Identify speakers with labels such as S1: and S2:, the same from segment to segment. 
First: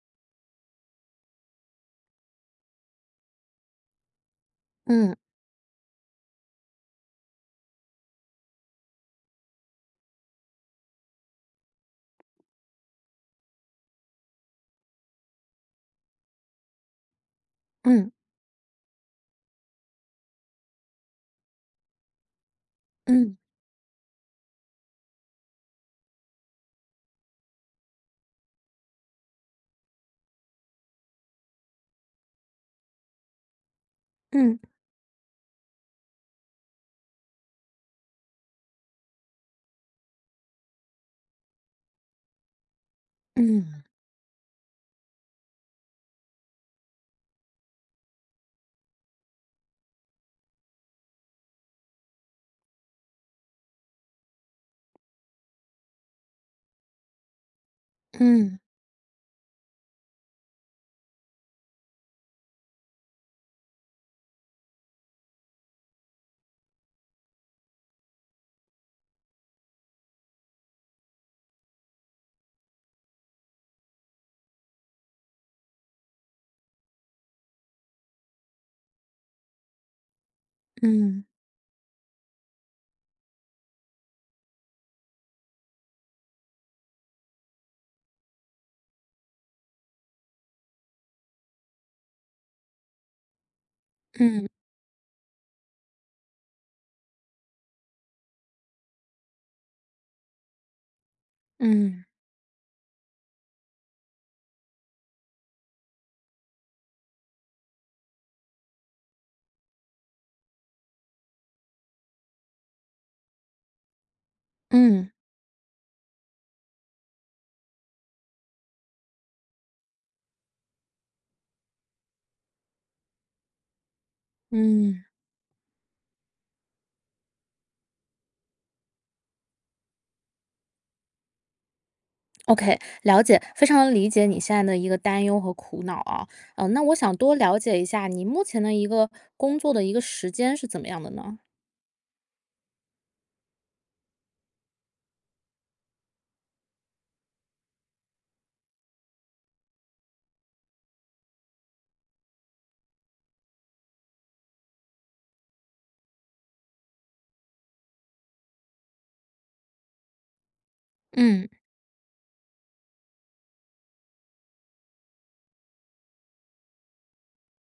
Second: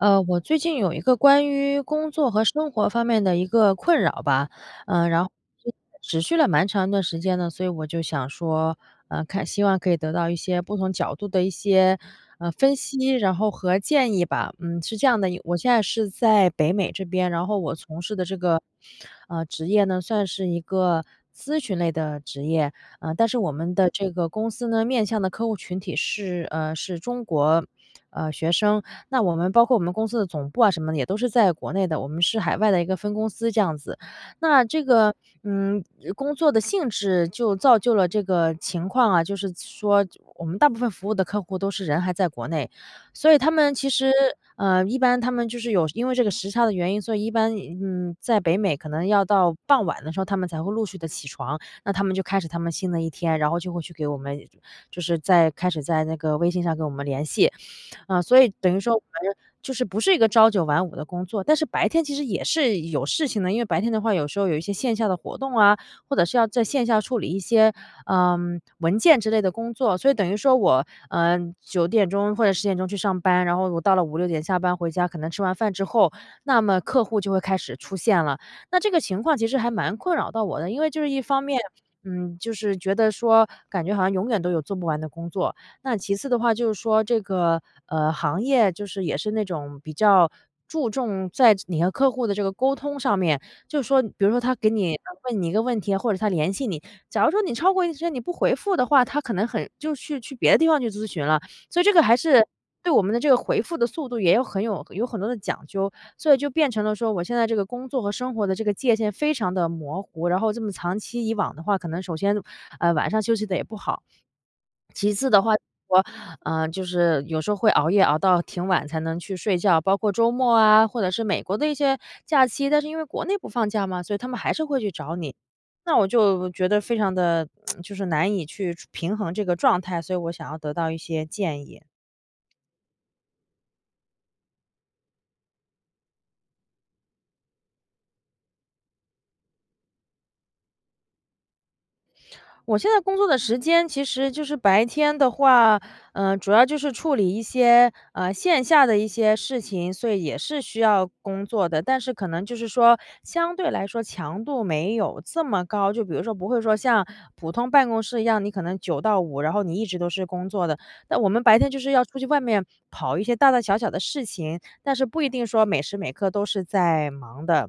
S1: 呃我最近有一个关于工作和生活方面的一个困扰吧。呃
S2: 嗯。
S1: 然后持续了蛮长一段时间的，所以我就想说，呃看希望可以得到一些不同角度的一些，呃分析，然后和建议吧。嗯，是这样的，我现在是在北美这边，然后我从
S2: 嗯。
S1: 事的这个，呃职业呢，算是一个咨询类的职业，呃但
S2: 嗯。
S1: 是我们的这个公司呢，面向的客户群体是，呃是中国呃学生，那我们包括我们公司的总部啊什么的，也都在国内的，我们是海外的一个分公司，这样子。那
S2: 嗯。
S1: 这个，嗯工作性质就造就了这个情况啊，就是说我们大部分服务的客户都是人都还在国内，所以他们
S2: 嗯。
S1: 其实，呃一般他们就是有因为这个时差的原因，所以一般，嗯在北美可能要到傍晚的时候，他们才会陆续地起床，那他们就开始他们新的一天，然后就会去给我们就是在开始在那个微信上跟我们联系。呃所以
S2: 嗯。
S1: 等于说反正就是不是一个朝九晚五的工作，但是白天其实也是有事情的，因为白天的话有时候有一些线下的活动啊，或者是要在线下处理一些，呃文件之类的工作，所以等于说我，呃9点钟或者10点钟去上班，然后我到了5、6点下班回家，可能吃完饭之后，那么客户就会开始出现了。那这个情况其实还蛮困扰到我的，因为就是一
S2: 嗯。
S1: 方面，嗯，就是觉得说，感觉好像永远都有做不完的工作。那其次的话就是说这个，呃这个行业也是那种比较注重在你和客户的这个沟通上面。就是说比如说
S2: 嗯。
S1: 他给你问一个问题，或者他联系你，假如说你超过1天，你不回复的话，他可能很就去去别的地方去咨询了，所以这个
S2: 嗯。
S1: 还是对我们的这个回复的速度也有很有有很多的讲究，所以就变成了说我现在这个工作和生活的界限非常地模糊，然后这么长期以往的话，可能首先，呃晚上的休息得也不好。
S2: 嗯。
S1: 其次的话，就是说，呃就是有时候会熬夜，熬到挺晚才能去睡觉。包括周末啊，或者是美国的一些假期但是因为国内不放假嘛，所以他们还是会去
S2: 嗯。
S1: 找你，那我就觉得非常地 就是难以去平衡这个状态，所以我想要得到一些建议。
S2: OK，了解。非常理解你现在的一个担忧和苦恼啊，嗯，那我想多了解一下你目前的一个工作的一个时间是怎么样的呢？
S1: 我现在工作的时间，其实就是白天的话，呃，主要就是处理一些，呃，线下的一些事情，所以也是需要工作的。但是可能就是说，相对来说强度没有这么高，就比如说不会说像普通办公室一样，你可能9到5，然后你一直都是工作的。那我们
S2: 嗯。
S1: 白天就是要出去外面，跑一些大大小小的事情，但是不一定说每时每刻都是在忙的。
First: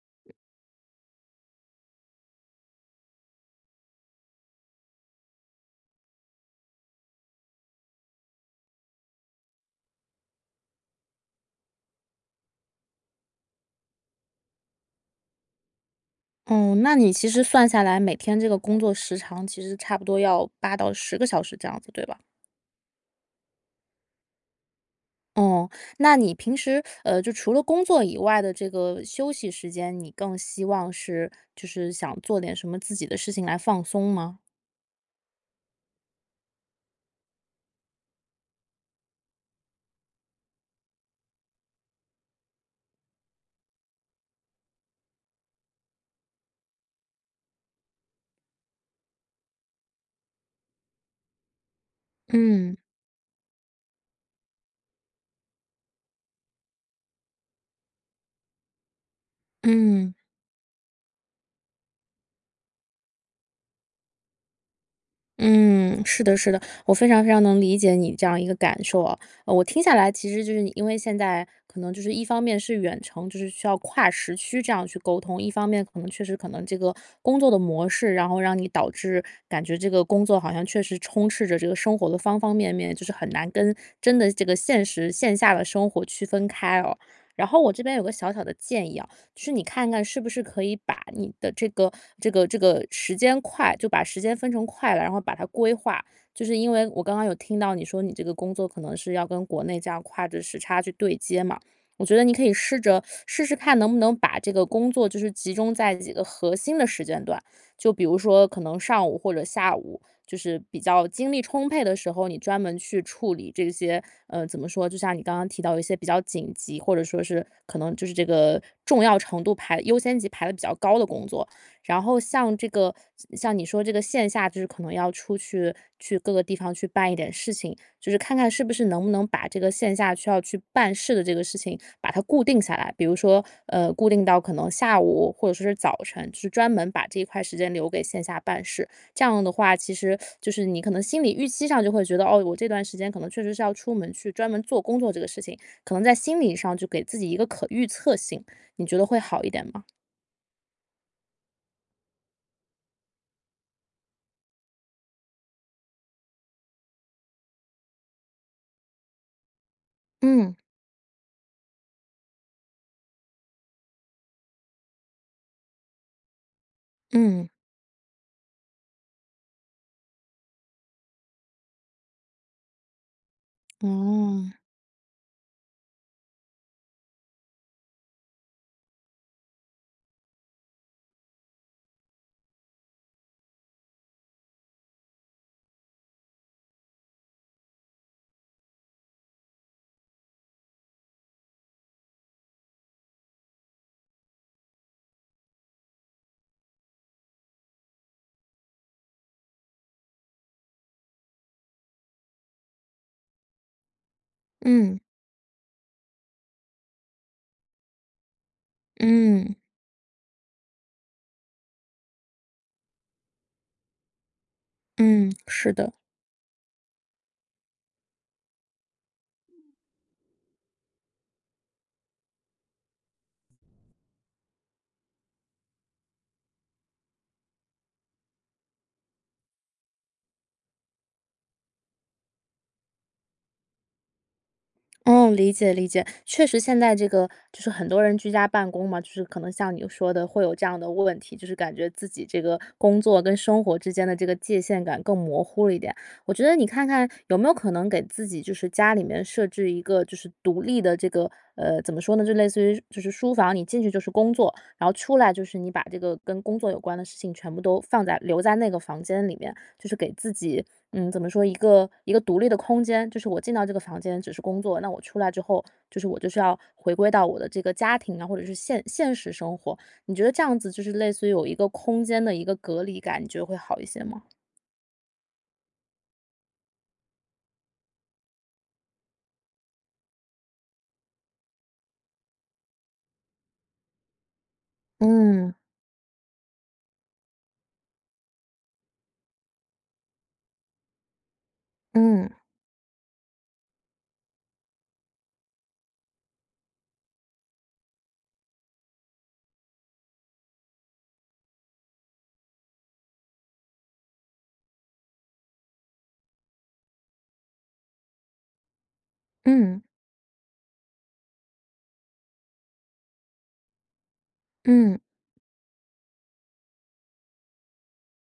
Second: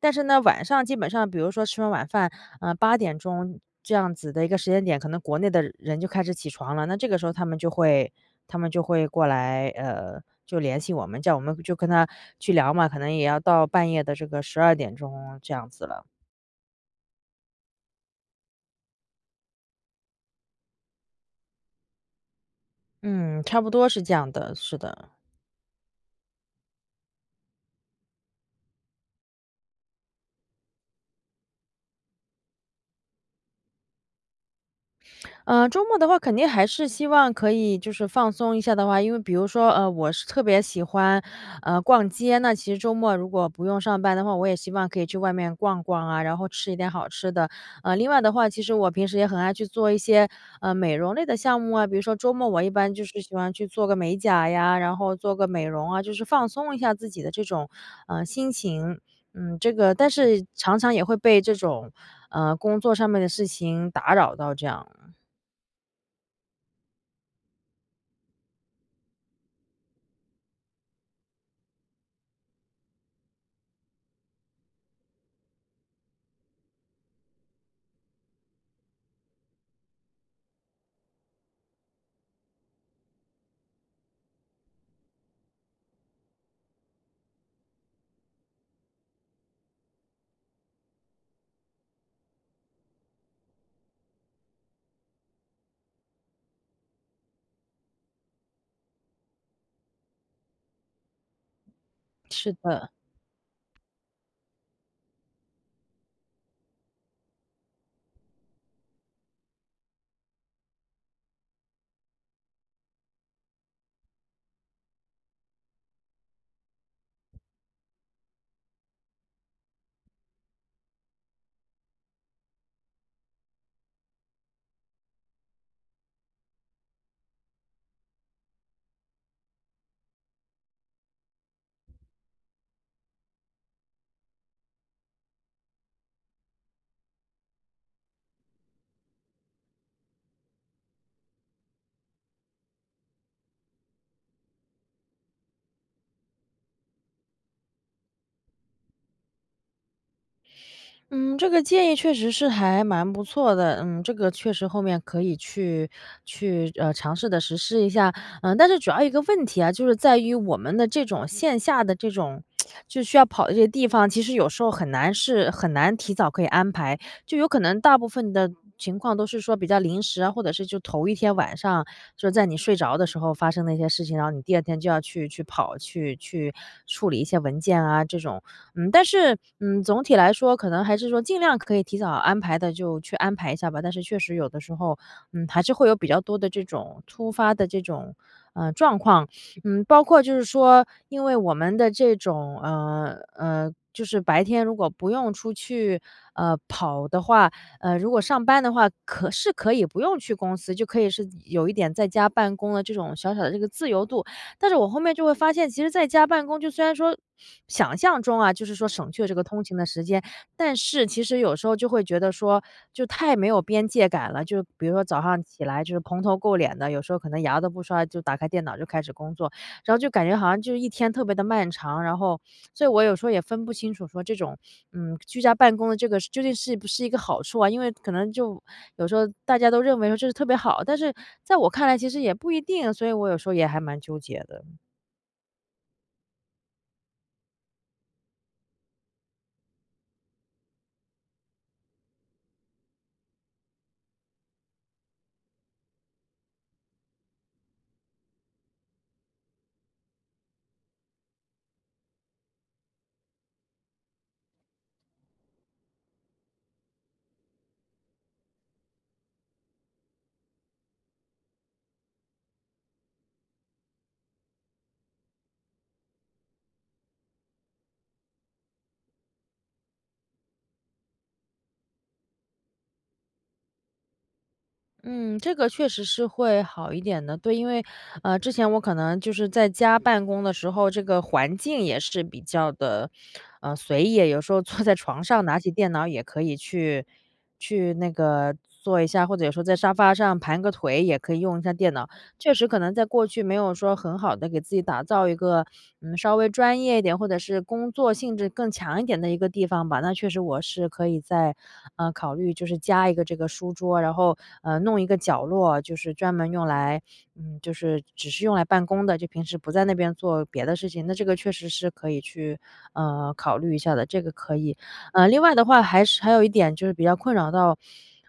S1: 但是呢，晚上基本上比如说吃完晚饭，呃，8点钟这样子的一个时间点，可能国内的人就开始起床了，那这个时候他们就会他们就会过来呃，就联系我们，叫我们就跟他去聊嘛，可能也要到半夜的这个12点钟这样子了。
S2: 哦，那你其实算下来，每天这个工作时长，其实差不多要8到10个小时这样子，对吧？
S1: 嗯，差不多是这样的，是的。
S2: 哦，那你平时，呃，就除了工作以外的这个休息时间，你更希望是就是想做点什么自己的事情来放松吗？
S1: 呃，周末的话，肯定还是希望可以就是放松一下的话，因为比如说，呃，我是特别喜欢，呃，逛街，那其实周末如果不用上班的话，我也希望可以去外面逛逛啊，然后吃一点好吃的。呃，另外的话，其实我平时也很爱去做一些，呃，美容类的项目啊，比如说周末我一
S2: 嗯。
S1: 般就是喜欢去做个美甲呀，然后做个美容啊，就是放松一下自己的这种，呃，心情。嗯，这个但
S2: 嗯。
S1: 是常常也会被这种，呃，工作上面的事情打扰到这样。
S2: 嗯，是的是的，我非常非常能理解你这样一个感受啊。呃，我听下来其实就是你因为现在可能就是一方面是远程，就是需要跨时区这样去沟通，一方面可能确实可能这个工作的模式，然后让你导致感觉这个工作好像确实充斥着这个生活的方方面面，就是很难跟真的这个现实线下的生活区分开哦。然后我这边有个小小的建议啊，就是你看看，是不是可以把你的这个这个这个时间块就把时间分成块了，然后把它规划。就是因为，我刚刚有听到你说你这个工作，可能是要跟国内这样跨着时差去对接嘛。我觉得你可
S1: 是
S2: 以试
S1: 的。
S2: 着 试试看，能不能把这个工作就是集中在几个核心的时间段，就比如说可能上午或者下午，就是比较精力充沛的时候，你专门去处理这些，呃，怎么说，就像你刚刚提到的一些比较紧急，或者说是可能就是这个重要程度排优先级排得比较高的工作。然后像这个像像你说这个线下，就是可能要出去，去各个地方去办一点事情，就是看看是不是能不能把这个线下需要去办事的这个事情，把它固定下来，比如说，呃，固定到可能下午，或者说是早晨，就专门把这一块时间留给线下办事。这样的话，其实就是你可能心里预期上就会觉得哦，我这段时间可能确实是要出门去专门做工作这个事情，可能在心理上就给自己一个可预测性，你觉得会好一点吗？
S1: 嗯，这个建议确实是还蛮不错的，嗯这个确实后面可以去去呃尝试地实施一下。呃但是主要一个问题啊，就是在于
S2: 嗯。
S1: 我们的这种线下的这种 就需要跑的这些地方，其实有时候很难是很难提早可以安排。就有
S2: 嗯。
S1: 可能大部分的情况都是说比较临时啊，或者是就头1天晚上就是在你睡着的时候发生的一些事情，然后你
S2: 嗯。
S1: 第2天就要去去跑，去去处理一些文件啊，这种。嗯但是，嗯总体来说，可能还是说尽量可以提早安排的就去安排一下吧。但是确实有的时候，嗯还是会有比较多的这种突发的这种，呃状况。嗯包括就是说因为我们的这种呃呃就是白天如果不用出去呃跑的话，呃如果上班的话，可是可以不用去公司就可以是有一点在家办公的这种小小的这个自由度。但是我
S2: 嗯。
S1: 后面就会发现，其实在家办公就虽然说想象中啊，就是说省去了这个
S2: 嗯。
S1: 通勤的时间，但是其实有时候就会觉得说就太没有边界感了。就比如说早
S2: 嗯，
S1: 上起
S2: 是
S1: 来
S2: 的。
S1: 就是蓬头垢脸的，有时候可能牙都不刷，就打开电脑就开始工作。然后就感觉好像就是一天特别地漫长，然后所以我有时候也分不清楚说这种，嗯居家办公的这个是究竟是不是一个好处啊。因为可能就有时候大家都认为说这是特别好，但是在我看来其实也不一定，所以我有时候也还蛮纠结的。
S2: 嗯，理解理解。确实现在这个就是很多人居家办公嘛，就是可能像你说的会有这样的问题，就是感觉自己这个工作跟生活之间的这个界限感更模糊了一点。我觉得你看看有没有可能给自己就是家里面设置一个就是独立的这个，呃怎么说呢，就类似于就是书房，你进去就是工作。然后出来就是你把这个跟工作有关的事情全部都放在留在那个房间里面，就是给自己，嗯怎么说，一个一个独立的空间。就是我进到这个房间只是工作，那我出来之后，就是我就是要回归到我的这个家庭啊，或者是现现实生活。你觉得这样子就是类似于有一个空间的一个隔离感，你觉得会好一些吗？
S1: 嗯，这个确实是会好一点的，对，因为呃，之前我可能就是在家办公的时候，这个环境也是比较地，呃，随意，有时候坐在床上
S2: 嗯。
S1: 拿起电脑也可以去去那个做一下，或者有时候在沙发上盘个腿，也可以用一下电脑，
S2: 嗯。
S1: 确实可能在过去，没有说很好地给自己打造一个，嗯，稍微专业一点，或者是工作性质更强一点的一个地方吧。那确实，我是可以再，嗯，考虑就是加一个这个书桌，然后，呃，弄一个角落，就是专门用来嗯，就是只是用来办公的，就平时不
S2: 嗯。
S1: 在那边做别的事情。那这个确实是可以去，呃，考虑一下的，这个可以。
S2: 嗯。
S1: 呃，另外的话还是还有一点，就是比较困扰到，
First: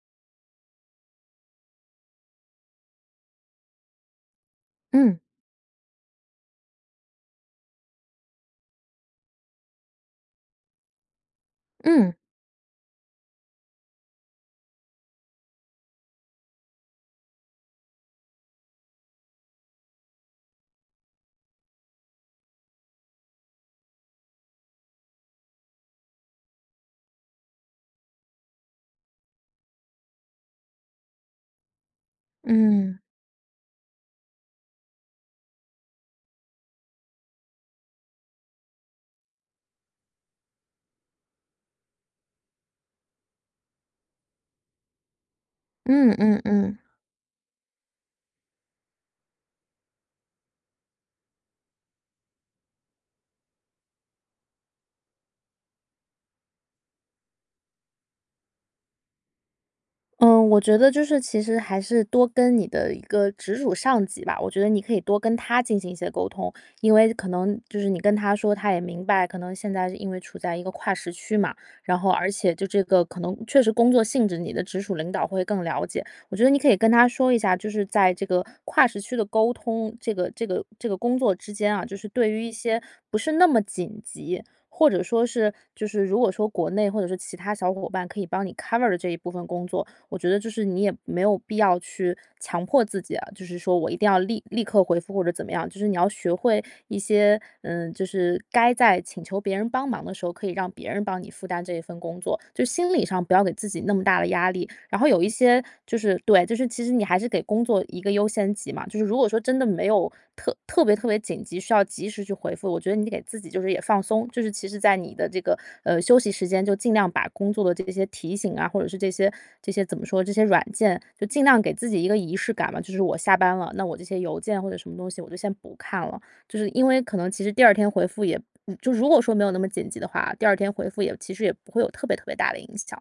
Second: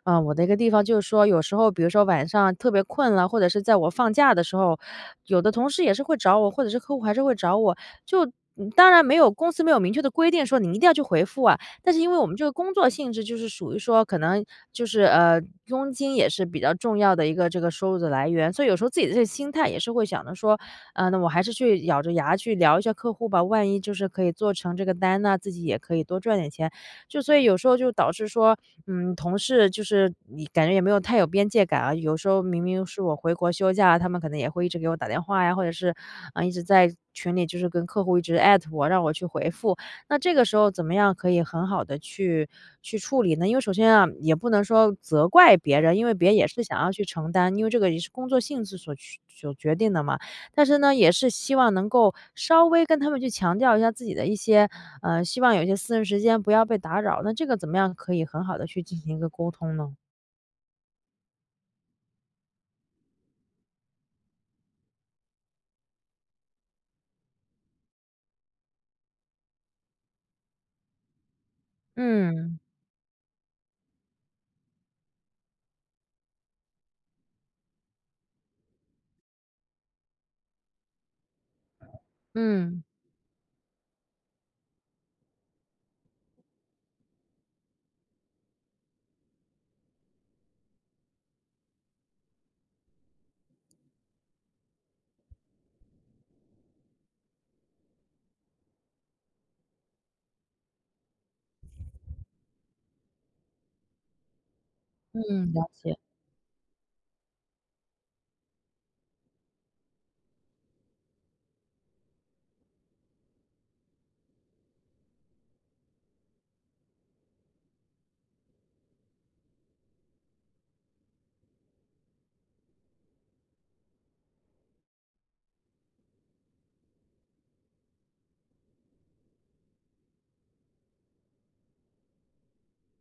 S1: 嗯，我的一个地方，就是说有时候，比如说晚上特别困了，或者是在我放假的时候，
S2: 嗯。
S1: 有的同事也是会找我，或者是客户还是会找我。就嗯，当然没有公司没有明确的规定，说你一定要去回复啊，但是因
S2: 嗯。
S1: 为我们这个工作性质，就是属于说可能就是呃，佣金也是比较重要的一个这个收入的来源，所以有时候自己的这个心态也是想着说，啊，那我还是去咬着牙去聊一下客户吧，万一就是可以做成这个单呢，自己也可以多赚点钱。就所以有时候，就导致说，嗯，同事就是以感觉也没有太有边界感啊，有时候明明
S2: 嗯。
S1: 是我回国休假，他们可能也会一直给我打电话呀，或者是，嗯，一直在群里，就是跟客户一直艾特我，让我去回复。那这个时候怎么样可以很好地去去处理呢？因为首先啊，也不能说责怪别人，因
S2: 嗯，
S1: 为别人
S2: 嗯，
S1: 也是想
S2: 嗯。
S1: 要去承担，因为这个也是工作性质所去所决定地嘛。但是呢，也是希望能够，稍微跟他们去强调一下自己的一些呃，希望有一些私人时间，不要被打扰。那这个怎么样可以很好地去进行一个沟通呢？
S2: 嗯，我觉得就是其实还是多跟你的一个直属上级吧，我觉得你可以多跟他进行一些沟通。因为可能就是你跟他说，他也明白，可能现在因为处在一个跨时区嘛，然后而且
S1: 嗯。
S2: 就这个可能确实工作性质，你的直属领导会更了解。我觉得你可以跟他说一下，就是在这个跨时区的沟通，这个这个这个工作之间啊，就是对于一些
S1: 嗯。
S2: 不是那么紧急，或者说是就是如果说国内或者说其他小伙伴，可以帮你 cover 的这一部分工作。我觉得就是你也没有必要去强迫自己啊，就是说我一定要立立刻回复或者怎么样，就是你要学会一些嗯，就是该在请求别人帮忙的时候，可以让别人帮你负担这一份工作，就是心理上不要给自己那么大的压力。然后有一
S1: 嗯，
S2: 些，
S1: 了解。
S2: 就是对，就是其实你还是给工作一个优先级嘛，就是如果说真的没有特特别特别紧急，需要及时去回复，我觉得你给自己就是也放松，就是其实在你的这个，呃，休息时间就尽量把工作的这个些提醒啊，或者是这些这些怎么说，这些软件，就尽量给自己一个仪式感嘛。就是我下班了，那我这些邮件或者什么东西，我就先不看了，就是因为可能其实第2天回复也嗯，就如果说没有那么紧急的话，第2天回复也其实也不会有特别特别大的影响。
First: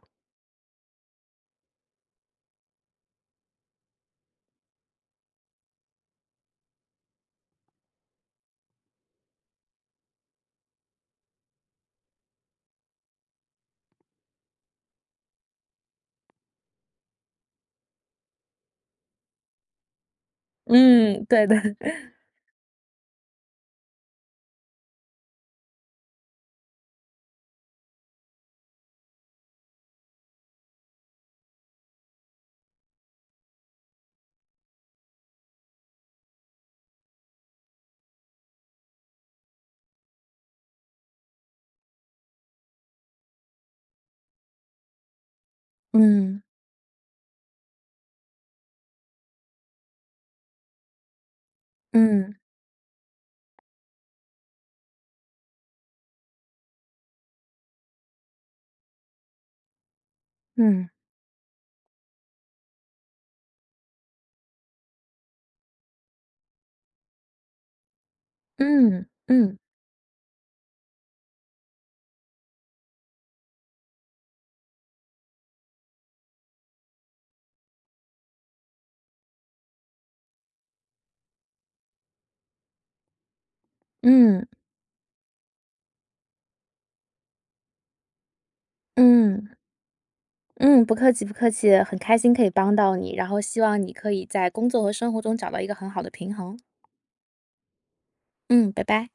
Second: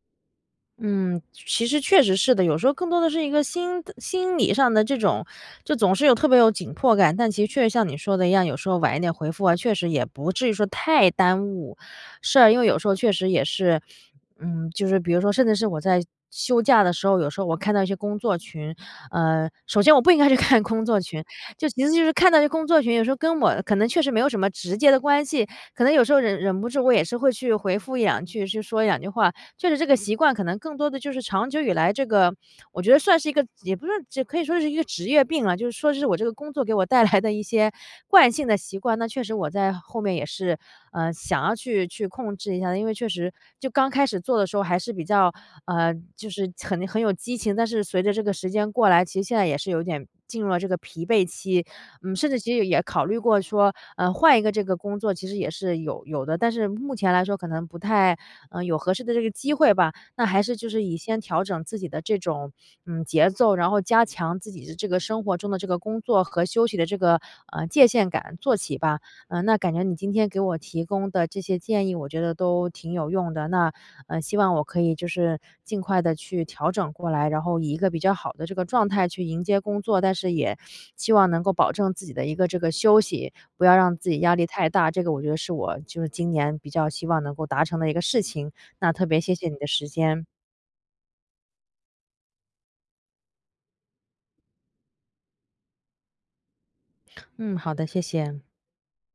S1: 嗯，其实确实是的。有时候更多的是一个心的心理上的这种就总是有特别有紧迫感。但其实确实像你说的一样，有时候晚一点回复啊，确实也不至于说太耽误。是啊，因为有时候确实也是嗯就是比如说甚至是我在休假的时候，有时候我看到一些工作群，呃首先我不应该去看工作群，
S2: 嗯，对的。
S1: 就其实就是 看到这工作群，有时候跟我可能确实没有什么直接的关系，可能有时候忍忍不住，我也是会去回复一两句，去说两句话。确实这个习惯可能更多地就是长久以来，这个我觉得算是一个也不是这可以说是一个职业病啦。就是说是我这个工作给我带来的一些惯性的习惯，那确实我在后面也是，呃想要去去控制一下。因为确实，就刚开始做的时候还是比较嗯就
S2: 嗯。
S1: 是很很有激情，但是随着这个时间过来，其实现在也是有点进入了这个疲惫期，嗯，甚
S2: 嗯。
S1: 至其实也考虑过说，呃换一个这个工作其实也是有有的。但是目前来说，可能不太，呃有合适的这个机会吧，那还是就是
S2: 嗯。
S1: 以先调整自己的这种嗯节奏，然后加强自己的这个生活中的工作和休息的这个，呃界限感做起吧。
S2: 嗯
S1: 呃那
S2: 嗯。
S1: 感觉你今天给我提供的这些建议，我觉得都挺有用的。那呃希望我可以就是尽快地去调整过来，然后以一个比较好的这个状态去迎接工作。但是也希望能够保证自己的一个这个休息，不要让自己压力
S2: 嗯。
S1: 太大。这个我觉得是我就是今年比较希望能够达成的一个事情，那特别谢谢
S2: 嗯。
S1: 你的时间。
S2: 嗯，不客气不客气。很开心可以帮到你，然后希望你可以在工作和生活中找到一个很好的平衡。
S1: 嗯，好的，谢谢。
S2: 嗯，拜拜。